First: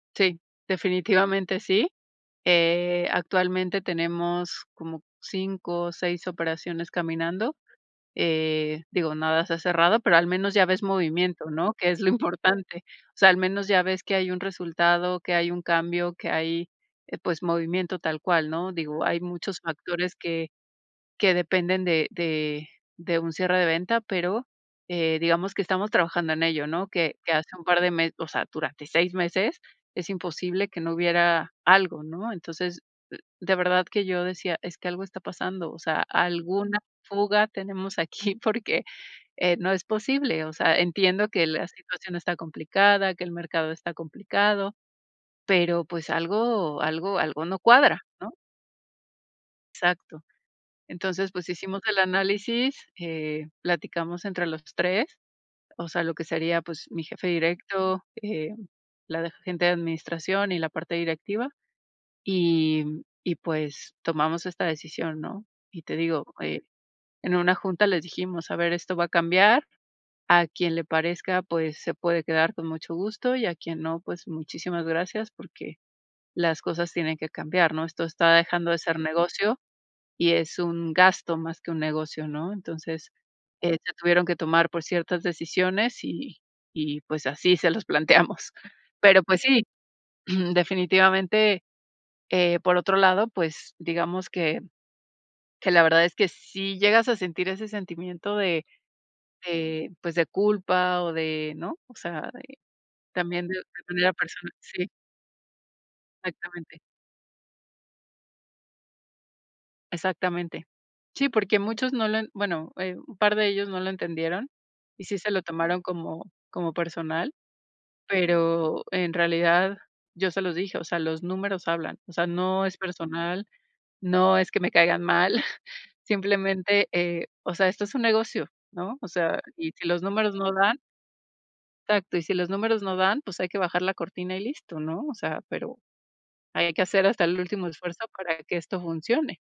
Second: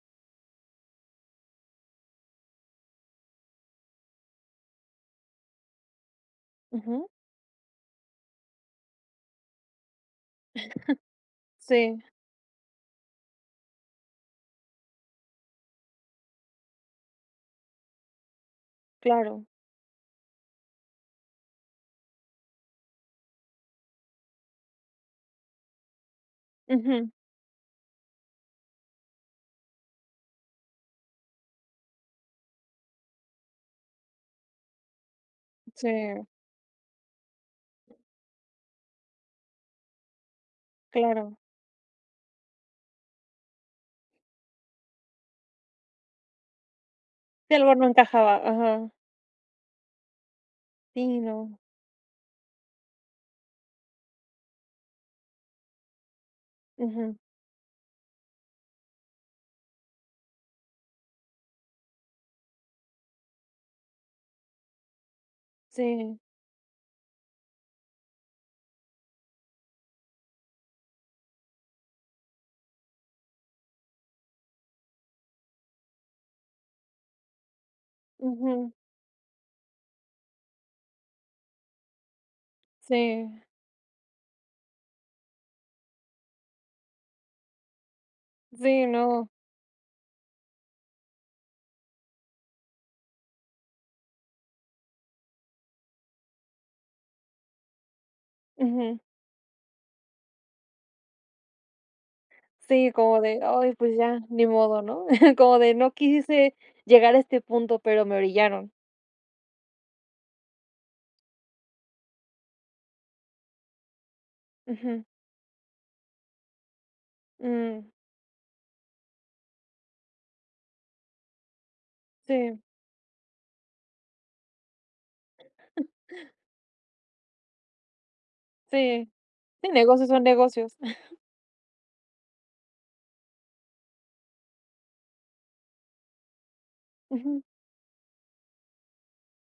Sí, definitivamente sí. Eh, actualmente tenemos como 5 o 6 operaciones Ujú. caminando. Eh, digo, nada se ha cerrado, pero al menos ya ves movimiento, ¿no? Que es Sí. lo importante. O sea, al menos ya ves que hay un resultado, que hay un cambio, que hay, pues, movimiento tal cual, ¿no? Digo, hay Claro. muchos factores que que dependen de de de un cierre de venta, pero, eh, digamos que estamos trabajando en ello, ¿no? Ujú. Que que hace un par de me o sea, durante 6 meses. Es imposible que no hubiera algo, ¿no? Entonces, de verdad que yo decía: "Es que algo está pasando, o sea, Sí. alguna fuga tenemos aquí porque, eh, no es posible". O sea, entiendo Claro. que la situación está complicada, que el mercado está complicado, pero, pues, algo algo algo Si no algo no cuadra, ¿no? encajaba, ajá. Exacto. Sí, Entonces, pues, no. hicimos el análisis, eh, platicamos entre los 3, o sea, lo que sería, pues, mi Ujú. jefe directo, eh, la de agente de administración y la parte directiva, y y, pues, tomamos esta decisión, ¿no? Y te Sí. digo, eh, en una junta les dijimos: "A ver, esto va a cambiar, a quien le parezca, pues, se puede quedar con mucho gusto, y a quien no, pues muchísimas gracias porque las cosas tienen que cambiar", ¿no? "Esto está dejando Ujú. de ser negocio y es un gasto más que un negocio", ¿no? Entonces, Sí se tuvieron que tomar por ciertas decisiones, y y pues así se las planteamos. Sí, Pero, no. pues sí, definitivamente, eh, por otro lado, pues digamos que que la verdad es que sí llegas a sentir ese sentimiento de Ujú. de, pues, de culpa, o de ¿no? O sea, Sí, como de: también de "Ay, pues depende de la ya, ni persona modo," sí. ¿no? Como de: "No quise Exactamente. llegar a este punto, pero me orillaron." Exactamente. Sí, porque muchos no lo en bueno, eh, un par de ellos no lo entendieron, Ujú. y sí se lo tomaron como como personal, Mm. pero en realidad yo se los dije: "O sea, los números hablan, o sea, Sí. no es personal, no es que me caigan mal". Simplemente, eh, o sea, esto es un negocio, ¿no? O Sí, sea, sí, y si los negocios son números no negocios. dan exacto, y si los números no dan pues hay que bajar la cortina y listo, ¿no? O sea, pero ahí hay que hacer hasta el Ujú. último esfuerzo para que esto funcione.